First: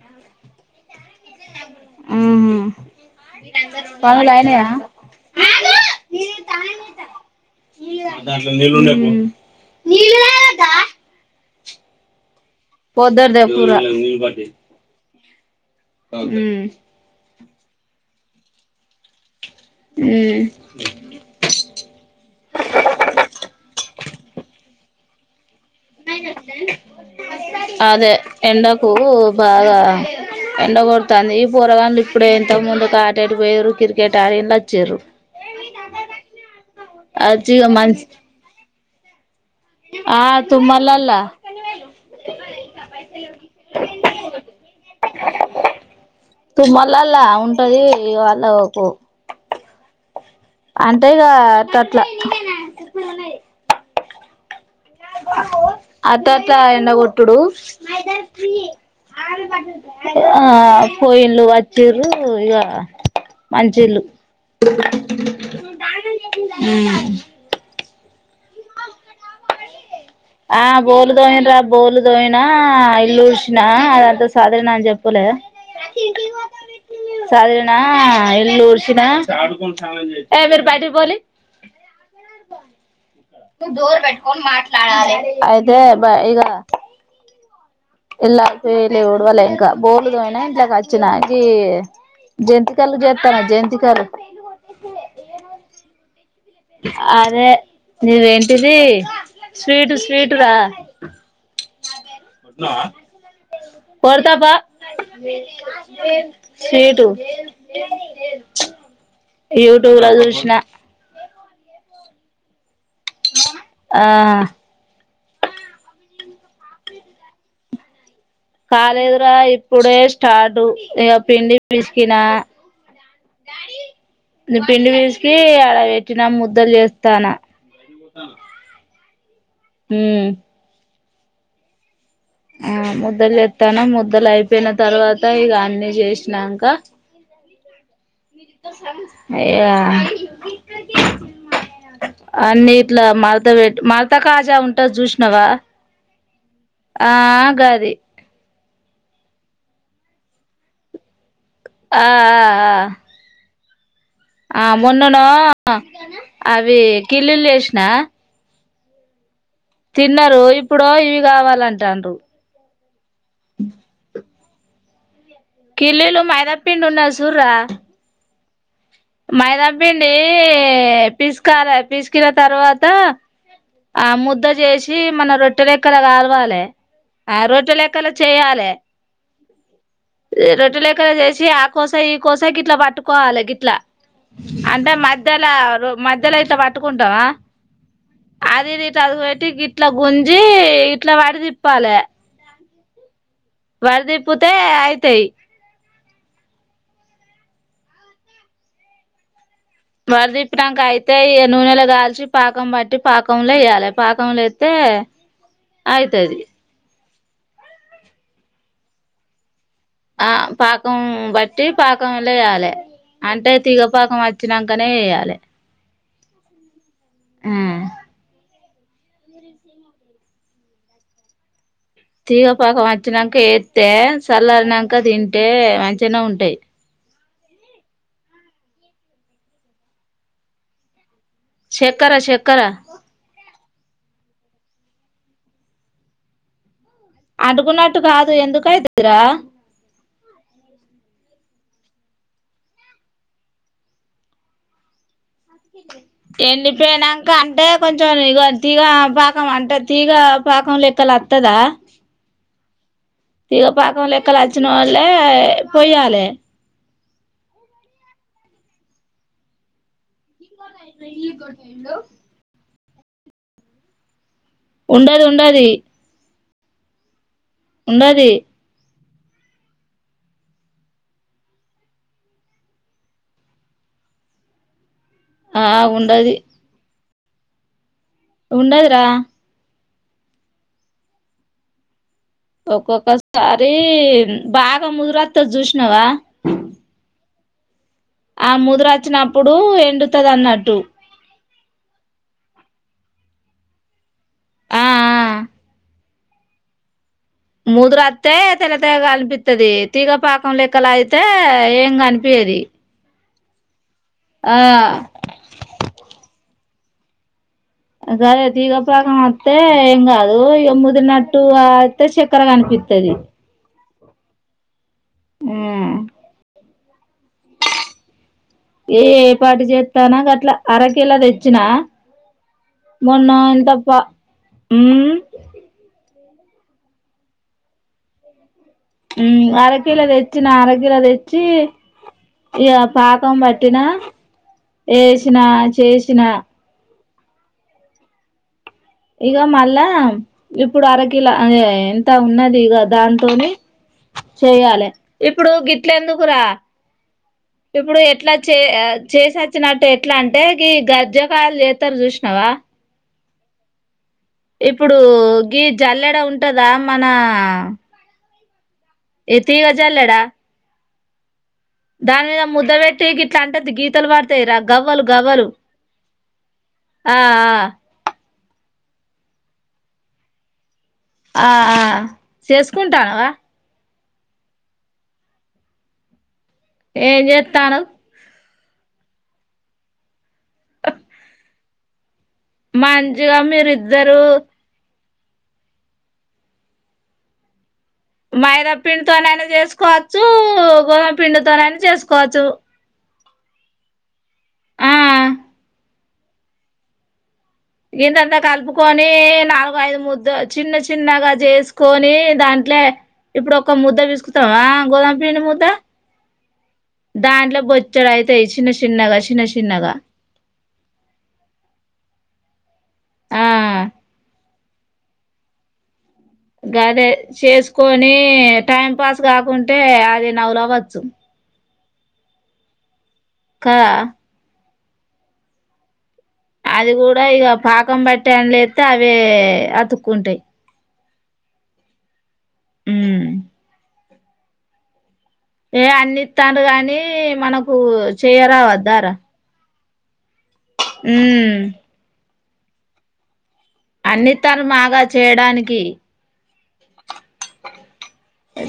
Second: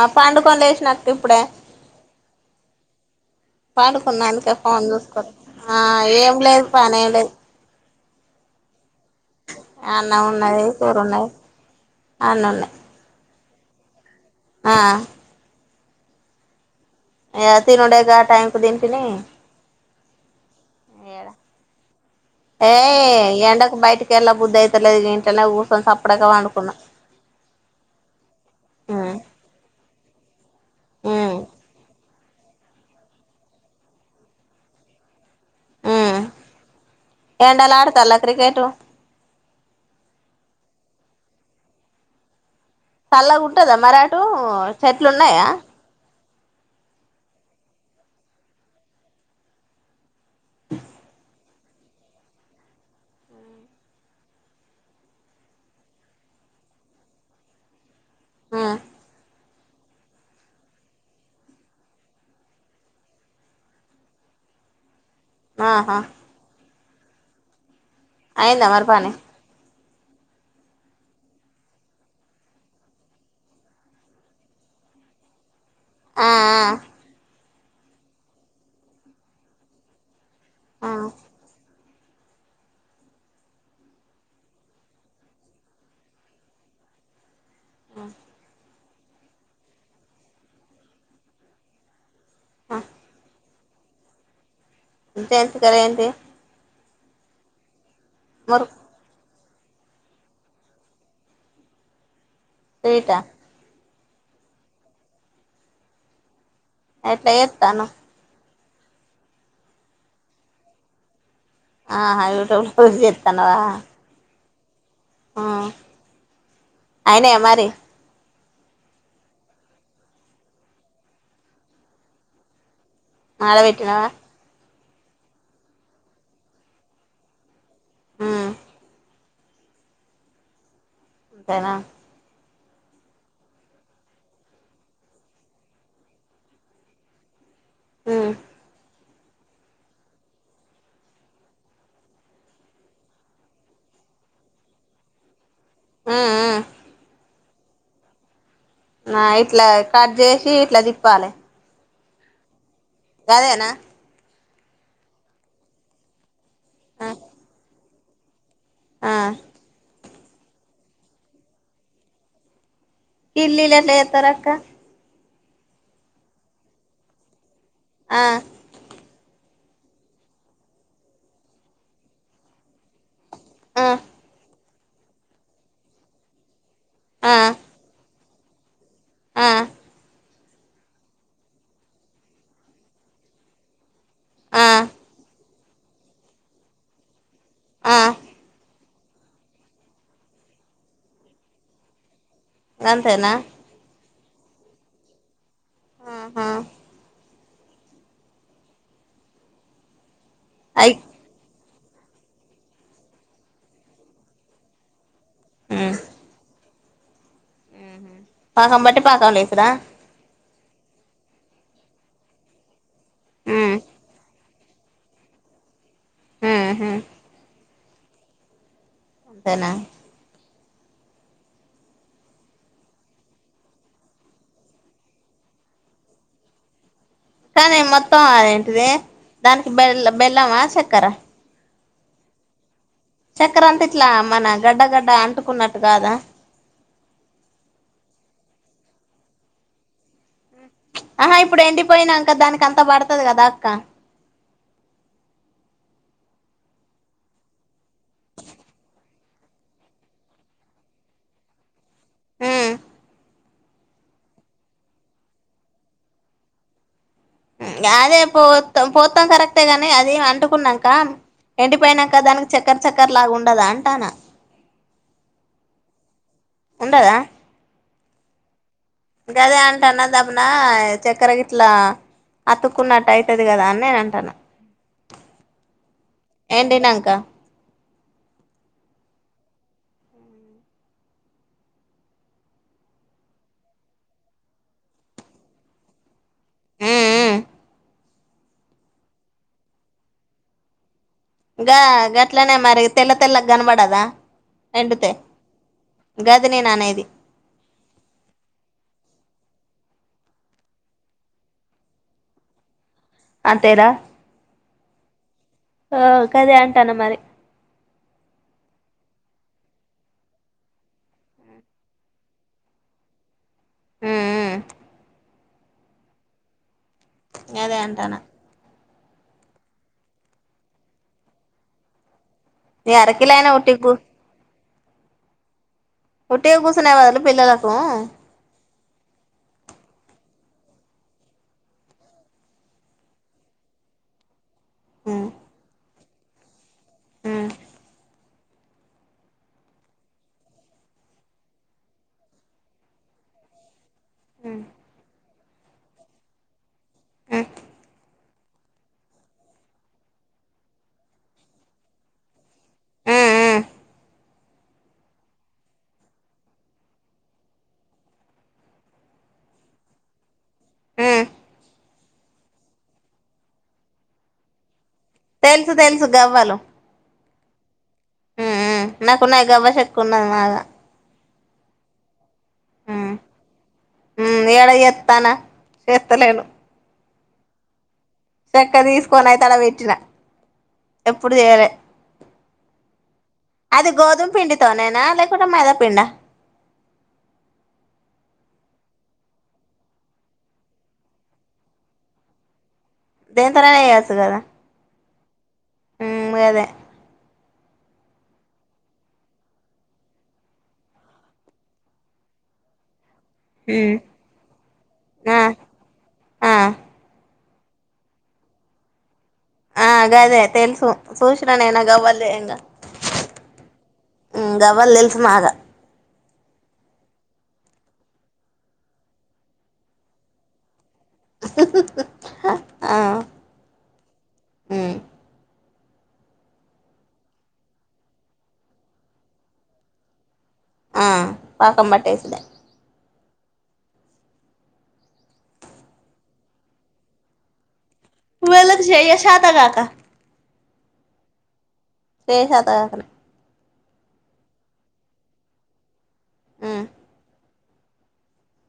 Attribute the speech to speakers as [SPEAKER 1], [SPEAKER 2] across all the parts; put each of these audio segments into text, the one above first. [SPEAKER 1] ఆ పాండుగం వసినకు ఇప్పుడే
[SPEAKER 2] ఉహు
[SPEAKER 1] పాడుకున్న
[SPEAKER 2] పనులు
[SPEAKER 1] అందుకే
[SPEAKER 2] అయినయా
[SPEAKER 1] ఫోన్ చూసుకోని ఆ ఏం లేదు పనిం లేదు
[SPEAKER 2] దాంట్లో నీళ్ళు
[SPEAKER 1] అన్నం ఉన్నాది కూరు ఉన్నాది అననే
[SPEAKER 2] పొదరదేవ పురా
[SPEAKER 1] ఆ
[SPEAKER 2] హు
[SPEAKER 1] ఏ తినుడే గా టైంకు తిన తిని
[SPEAKER 2] ఉమ్
[SPEAKER 1] ఏ ఎండకు బయటకి ఎల్లా బుద్ధి సరే లే ఇంట్లోనే పో
[SPEAKER 2] అదే ఎండకు
[SPEAKER 1] ఉమ్
[SPEAKER 2] బాగా [unintelligible] ఎండగొడుతుంది
[SPEAKER 1] ఉమ్
[SPEAKER 2] ఈ పూరగాలు ఇప్పుడ ఎంతో ముందుకు ఆటాడిపోయారు క్రికెట్ ఆడి వచ్చారు
[SPEAKER 1] ఉ
[SPEAKER 2] వచ్చి ఇగ
[SPEAKER 1] ఎండల
[SPEAKER 2] మంచి
[SPEAKER 1] ఆడతాలా క్రికెట్
[SPEAKER 2] ఆ తుమ్మలల
[SPEAKER 1] చల్లగా ఉంటందా మరాటు చెట్లు ఉన్నాయా
[SPEAKER 2] తుమళ్ల అలా ఉంటది వాళ అంటే ఆట్టట్లా అట అట్లా ఎన్న ఒట్డు మా ఇద్దరికీ
[SPEAKER 1] ఉమ్
[SPEAKER 2] ఆమె పా ఆ పొయిలు వచ్చీరు ఇక మంచిళ్ళు
[SPEAKER 1] ఆహా
[SPEAKER 2] ఉమ్
[SPEAKER 1] అయిందా మరిపానీ
[SPEAKER 2] ఆ బోలు తోయిన రా బోలు తోయినా ఇల్లు చడ్సినా అదంతా సాధణ అని చెప్పలే
[SPEAKER 1] ఆ
[SPEAKER 2] [unintelligible] సర్దిన ఇల్లూర్సిన ఏ మీరు
[SPEAKER 1] ఆ
[SPEAKER 2] బయటికి బోలి డోర్ పెట్కోనీ మాట్లాడాలి అయితే బా ఇగ ఎలా వయలే ఉడవలే ఇంకా బోలుద అయినా ఇంట్లాకి వచ్చినాక జంటి
[SPEAKER 1] ఆ
[SPEAKER 2] కలు జేతన జం కారు
[SPEAKER 1] ఇంట ఎంత కరంటి
[SPEAKER 2] అదే
[SPEAKER 1] మరి
[SPEAKER 2] నీవేంటిది స్వీటు స్వీటు రా
[SPEAKER 1] స్వీట్
[SPEAKER 2] కొడ్తా ప
[SPEAKER 1] ఎట్లా ఎ తాను
[SPEAKER 2] యూట్యూబ్ లోచుసిన
[SPEAKER 1] ఆయి యూట్యూబ్ పల్సుచేస్తానవ
[SPEAKER 2] ఆ
[SPEAKER 1] ఆ అయిన మరి
[SPEAKER 2] కాలేజీ రా ఇప్పుడే స్టార్ట్ ఇక పిండి పిసికినా
[SPEAKER 1] మాల పెట్టినవా వా
[SPEAKER 2] పిండి పిసికి అడ పెట్టినా ముద్దలు చేస్తాన
[SPEAKER 1] ఉమ్
[SPEAKER 2] ఊ
[SPEAKER 1] తేనా
[SPEAKER 2] ఆ ముద్దలు చేత్తాన్న ముద్దలు అయిపోయిన తర్వాత ఇగ అన్ని జేష్నాక
[SPEAKER 1] ఉమ్
[SPEAKER 2] [inaudible] అయ్యా అన్ని ఇట్ల మడత పెట్టి మడత కాజా ఉంటది చూసినావా
[SPEAKER 1] ఉమ్ ఉమ్
[SPEAKER 2] ఆ ఉగాది
[SPEAKER 1] నా ఇట్లా కట్ జేసి ఇట్లా తిప్పాలే
[SPEAKER 2] ఆ ఆ ఆ
[SPEAKER 1] గదేనా
[SPEAKER 2] ఆ మొన్ననో అవి
[SPEAKER 1] ఆ
[SPEAKER 2] కిల్లిల్లు జేసిన
[SPEAKER 1] ఆ
[SPEAKER 2] తిన్నరు ఇప్పుడు ఇవి కావాలంటుండ్రు
[SPEAKER 1] కిల్లీలెట్ల జేత్తరక్క
[SPEAKER 2] కిల్లీలు మైదాపిండున్నది సూర్రా
[SPEAKER 1] ఆ
[SPEAKER 2] మైద పిండి పిసకాలె పిసికిన తర్వాత ఆ ముద్ద జేషి ఇ మన రొట్టె లెక్కల కాలవాలె ఆ రొట్టెలె క్కాల చేయాలే
[SPEAKER 1] ఆ
[SPEAKER 2] రొట్టిలెక్కనే జేసి ఆ కోస ఈ కోసా గిట్ల పట్టుకోవాలె గిట్ ఇట్లా
[SPEAKER 1] ఆ
[SPEAKER 2] అంటే మధ్యలో ర మధ్యలో అయితే పట్టుకుంటావా
[SPEAKER 1] ఆ
[SPEAKER 2] ఇట్లా అది పెట్టి ఇట్లా గుంజి ఇట్లా వాడి తిప్పాలి
[SPEAKER 1] అంతేనా
[SPEAKER 2] అరిది పోతే అయితాయి
[SPEAKER 1] ఆ హా
[SPEAKER 2] వరదీప్పినాంక
[SPEAKER 1] అయి
[SPEAKER 2] అయితేయి నూనెల గాల్చి పాకం బట్టి పాకంలో యెయ్యాలి పాకంలో యే త్తే
[SPEAKER 1] ఉమ్
[SPEAKER 2] ఆయితది
[SPEAKER 1] పాకం పాట్టి పాకంలేస్తురా
[SPEAKER 2] ఆ పాకం బట్టి పాకంలేయాలి అంటే
[SPEAKER 1] ఉమ్
[SPEAKER 2] తీగపాకం అచ్చినాంకనే ఎయ్యాలి
[SPEAKER 1] ఊహు
[SPEAKER 2] మ్
[SPEAKER 1] అంతేనా
[SPEAKER 2] తీగపాకం వచ్చినాంక ఎత్తే చల్లారనాంక తింటే మంచిగానే ఉంటాయి
[SPEAKER 1] కానీ మొత్తం ఏంటిది దానికి బెల్ బెల్లమా చక్కరా
[SPEAKER 2] చక్కరా శక్కరా
[SPEAKER 1] చక్కర అంతా ఇట్లా మన గడ్డ గడ్డ అంటుకున్నట్టు గాదా
[SPEAKER 2] అంటుకున్నట్టు కాదు ఎందుకయితదిరా
[SPEAKER 1] ఆహా ఇప్పుడు ఎండిపోయినాక దానికి అంతా పడుతాది కదా అక్క
[SPEAKER 2] ఎండిపోయినాంక అంటే కొంచెం ఇగ తీగ పాకం అంటే తీగ పాకం లెక్కలు వత్తదా
[SPEAKER 1] ఊ
[SPEAKER 2] తీగపాకం లెక్కలోచ్చిన వాల్లే పోయ్యాలి
[SPEAKER 1] అదే పోాత పోతాం కరెక్టేగానీ అది అంట కున్నాంక ఎండిపోయినాక దానికి చ చక్కర్ చక్కర్ లాగా ఉండదా అంటానా
[SPEAKER 2] ఉండది ఉండది
[SPEAKER 1] ఉండదా
[SPEAKER 2] ఉండది
[SPEAKER 1] గదే అంటాన్నా దబన చక్కెరకి ఇట్లా అతుక్కున్నట్టు అయితది కదా అని నేను అంటాన్న
[SPEAKER 2] ఆ ఉండది ఉండదు రా ఒక్కొక్కసారి బాగా ముదురొత్తది చూసినావా
[SPEAKER 1] ఉ
[SPEAKER 2] ఆ ముదురు అచ్చినప్పుడు ఎండుతది అన్నట్టు
[SPEAKER 1] గా గట్లనే మరి తెల్ల తెల్లగా గనపడదా
[SPEAKER 2] ఆ
[SPEAKER 1] ఎండుతే
[SPEAKER 2] ఆ
[SPEAKER 1] గది నేననేది
[SPEAKER 2] ముదురత్తే తెల్లతెల్లగ అనిపిత్తది తీగ పాకం లెక్కల అయితే ఏం కనిపియది
[SPEAKER 1] అంతేనా
[SPEAKER 2] ఆ
[SPEAKER 1] ఆ కదే అన్ తను మరి
[SPEAKER 2] గదే తీగ పాకం అత్తే ఏం గాదు ఇగ ముదిరినట్టు అత్తె చెక్కర కనిపిత్తది
[SPEAKER 1] ఉ ఉ
[SPEAKER 2] మ్
[SPEAKER 1] గదే అంటానా
[SPEAKER 2] ఏ ఏ పాటు చేత్తానా గట్లా అరకిలో దెచ్చినా
[SPEAKER 1] ఈ
[SPEAKER 2] మొన్న
[SPEAKER 1] అరకిలైనా
[SPEAKER 2] ఎంతప
[SPEAKER 1] ఉట్టిగు
[SPEAKER 2] మ్
[SPEAKER 1] ఉట్టిగా కూసునే బదులు పిల్లలకు
[SPEAKER 2] ఉమ్ అరకిలో తెచ్చిన అరకిలో తెచ్చి ఇగ పాకం బట్టినా ఏష్ నా చేస్ తిన
[SPEAKER 1] మ్
[SPEAKER 2] ఇగ మళ్ళా ఇప్పుడు అరకిలా అదే ఎంత ఉన్నది ఇగ దాంతోని
[SPEAKER 1] ఉమ్
[SPEAKER 2] చెయ్యలే ఇప్పుడు గిట్లెందుకురా
[SPEAKER 1] ఉమ్
[SPEAKER 2] ఇప్పుడు ఎట్లా చే చేసచ్చినట్టు ఎట్లా అంటే గీ గర్జకాయలు చేత్తరు చూసినావా
[SPEAKER 1] ఉ ఉ
[SPEAKER 2] ఇప్పుడు గీ జల్లెడ ఉంటదా మన ఎ తీగ జల్లడా
[SPEAKER 1] హూ
[SPEAKER 2] దాని మీద ముద్ద పెట్టి గిట్ల అంటే తీ గీతలు పడతాయి రా గావ్
[SPEAKER 1] తెలుసు తెలుసు గవ్వలు
[SPEAKER 2] ఆ
[SPEAKER 1] ఉ ఉ నాకు నా గవ్వ చెక్కున్నది మాగా
[SPEAKER 2] ఆ ఆ చేసుకుంటానవా
[SPEAKER 1] ఉ ఏడ చేత్తానా చేస్తలేను
[SPEAKER 2] ఏమ్ జేత్తనవ్
[SPEAKER 1] చెక్క తీసుకోనయితే ఆడబెట్టిన ఎప్పుడు చేయలే
[SPEAKER 2] మంచిగా మీరిద్దరు
[SPEAKER 1] [unintelligible] మైదాపిండా
[SPEAKER 2] మైదా పిండితోనైనా చేసుకోవచ్చు గోధుమ పిండితోననా చేసుకోవచ్చు
[SPEAKER 1] దేనితోనైనా చేయొచ్చు కదా
[SPEAKER 2] ఆ
[SPEAKER 1] ఉ గాదె
[SPEAKER 2] ఇంతంతా కలుపుకొని నాలుగు ఐదు ముదు చిన్న చిన్నగా చేసుకొని దాంట్లే ఇప్పుడు ఒక
[SPEAKER 1] ఉమ్
[SPEAKER 2] ముద్ద పిసుకుతావా గోదామ
[SPEAKER 1] ఆ
[SPEAKER 2] పిండి ముద్ద
[SPEAKER 1] ఆ
[SPEAKER 2] దాంట్లో బొచ్చుడు అయితయ్ సిన్న సిన్నగా
[SPEAKER 1] ఆ గదే తెలుసు చూసిన నిన్న గవ్వల్ [inaudible]
[SPEAKER 2] ఆ
[SPEAKER 1] హ్మ్ గవళ్లు తెల్సు మాగ
[SPEAKER 2] గదె చేసుకొని టైం పాస్ కాకుంటే అది నవ నవొచ్చు
[SPEAKER 1] ఆ
[SPEAKER 2] క
[SPEAKER 1] హ్మ్
[SPEAKER 2] అది కూడా ఇక పాకం బట్టి అల్లా ఏతే అవి అతుక్కుంటాయి
[SPEAKER 1] ఆ పాక పాట్టేసుద
[SPEAKER 2] ఉ ఏ అన్నిస్తారు కానీ మనకు
[SPEAKER 1] వల చేయ్యషాత కాకా
[SPEAKER 2] హ్మ్
[SPEAKER 1] చేయ శాతకాకనే
[SPEAKER 2] అన్ని ఇతళ్లు మాగ చేయడానికి
[SPEAKER 1] హ్మ్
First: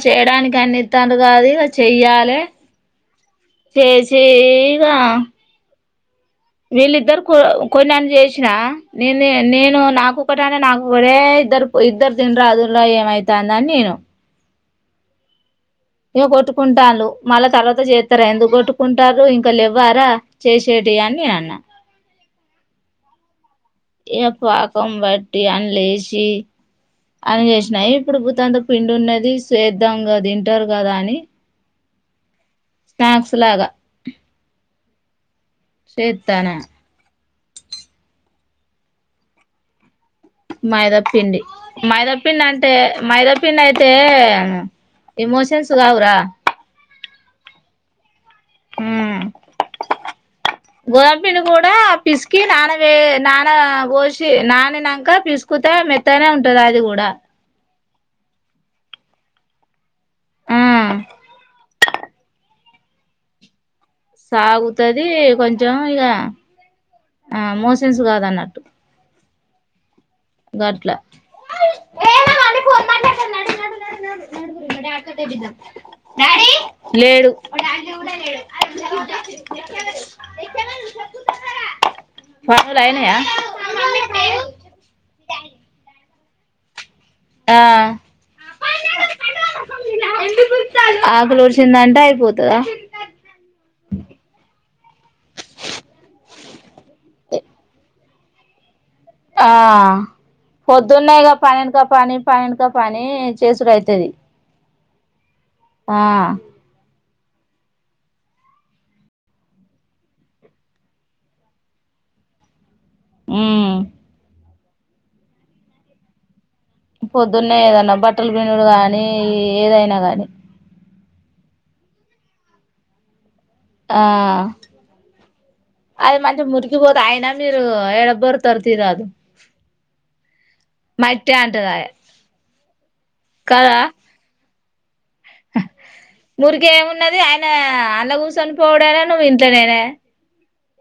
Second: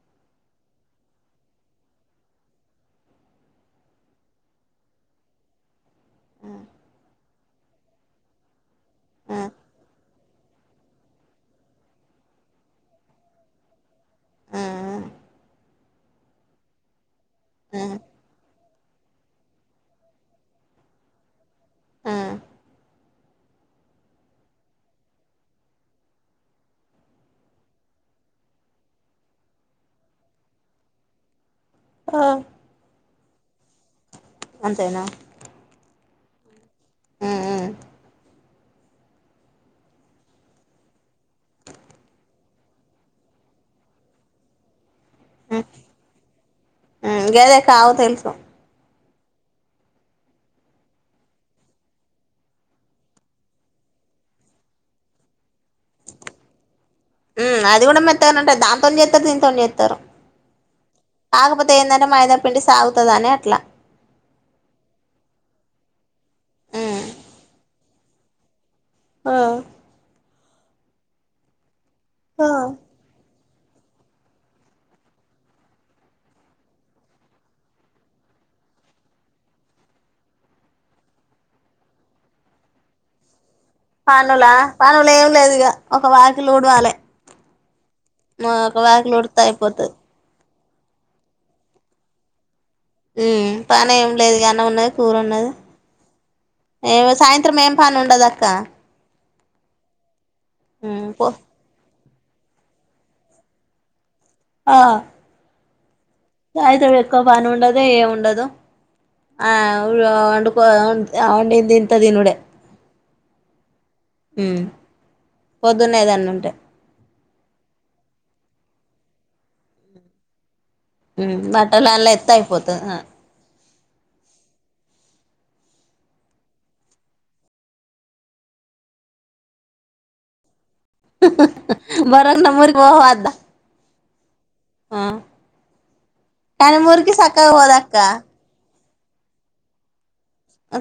[SPEAKER 2] చేయడానికి అన్ని ఇతారు కాని ఇక చెయ్యాలె చేసి ఇక వీళ్ళిద్దరు కొ కొన్నని చేసినా నేనే
[SPEAKER 1] ఉమ్
[SPEAKER 2] నేను నాకు ప్పటనే నాకురే ఇద్దరు ఇద్దరు తినరాదుల్లా ఏమైతాందని నేను
[SPEAKER 1] ఉమ్
[SPEAKER 2] ఏ కొట్టుకుంటాన్లు మల్ల తర్వాత
[SPEAKER 1] ఉమ్
[SPEAKER 2] చేత్తరే ఎందుకొట్ కుంటారు ఇంక లేవ్వరా చేసేటియి అని నేన్ అన్నా
[SPEAKER 1] ఆ
[SPEAKER 2] ఏ పాకం బట్టి అని లేసి అని చేసినాయి, ఇప్పుడు బుత్తంత పిండి ఉన్నది చేద్దం కది తింటరు కదా అని,
[SPEAKER 1] ఆ
[SPEAKER 2] స్నాక్స్ లాగా
[SPEAKER 1] అంతేనా
[SPEAKER 2] శేత్తనా
[SPEAKER 1] ఆ ఆ
[SPEAKER 2] మైదా ప్ పిండి మైదా పిండి అం తే మైదా పిండి ఐతే ఎమోషన్స్ కావురా
[SPEAKER 1] మ్మ్ గదేకావు తెలుసు
[SPEAKER 2] మ్మ్ హ్మ్ గోదంపిండిని కూడా పిసికి నాన వే నాన వోసి నాని నాంక పిసుకుతే మెత్తనే ఉంటది అది కూ డ
[SPEAKER 1] ది కూనా మెత్తగానే ఉంటది దాంతోను జేత్తారు దింతోను జేత్తరు కాకపోతే ఎందంటే మైదాప్ పిండి సాగుతాది అని అట్లా
[SPEAKER 2] సాగుతది కొంచెం ఇగ
[SPEAKER 1] ఉమ్
[SPEAKER 2] ఆ మోస్ చిజ్ కాదన్నట్టు
[SPEAKER 1] ఆ
[SPEAKER 2] గట్లా
[SPEAKER 1] ఆ
[SPEAKER 2] పనులు అయినయా,
[SPEAKER 1] పనుల పనులు ఏం లేదు ఇక ఒక వాకిలుూడవాలె
[SPEAKER 2] ఆ
[SPEAKER 1] ఆ ఒక వాకిలి ఊడిత్తే అయిపోతది
[SPEAKER 2] ఆకులీ ఊడ్చిందటే అయిపోతదా
[SPEAKER 1] మ్మ్ పనీ ఏం లేదు ఇగ ఉన్నది కూర ఉన్నది ఏమో సాయం తిరమేం పని ఉండదక్క
[SPEAKER 2] ఆ పొద్దున్నే
[SPEAKER 1] పో
[SPEAKER 2] ఇగ పనంతా పని పని వెనక పని చేసుడు అయితది
[SPEAKER 1] ఆ
[SPEAKER 2] ఆ
[SPEAKER 1] ఒక్క పని ఉండదు ఏముండదు ఆవ్ వండుకో అవ్ వండింది ఇంత తినుడే
[SPEAKER 2] హ్మ్
[SPEAKER 1] హ్మ్ పొద్దున్నేదన్న ఉంటే
[SPEAKER 2] పొద్దున్నే ఏదన్నా బట్టలు పిండుడు గాని ఏదైనా గాని
[SPEAKER 1] హ్మ్ బట్టలాల్ల ఎస్తే అయిపోతది హా
[SPEAKER 2] ఆ అది మంచి మురుకిపోదూ అయనా మీరు ఎడ బొర్తరు తియరాదు
[SPEAKER 1] హహహహః బరన్న మురికిపోహ అద్ద కానీ మురికి
[SPEAKER 2] మురికేమున్నది
[SPEAKER 1] సక్కగా
[SPEAKER 2] ఆయనే
[SPEAKER 1] పోదక్క
[SPEAKER 2] అల్ల కూర్చొని పోవడేనా నువ్వింట్లనేనాయే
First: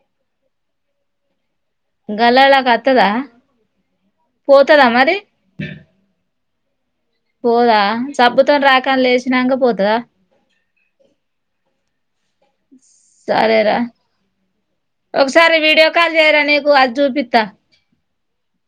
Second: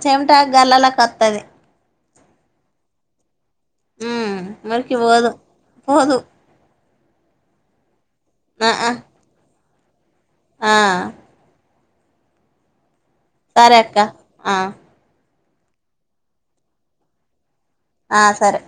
[SPEAKER 1] చెమిటా గల్లలా కత్తది
[SPEAKER 2] గల్లలా కత్తదా
[SPEAKER 1] ఉమ్
[SPEAKER 2] పోతదా
[SPEAKER 1] మురికి
[SPEAKER 2] మరి
[SPEAKER 1] పోదు పోదు
[SPEAKER 2] పోదా సబ్బుతోని
[SPEAKER 1] ఆ
[SPEAKER 2] రాకి అల్లేచినాక పో దా
[SPEAKER 1] ఆ సరే అక్క ఆ
[SPEAKER 2] సరే వీడియో కాల్ చేయరా నీకు అది చూపిత్త
[SPEAKER 1] ఆ సరే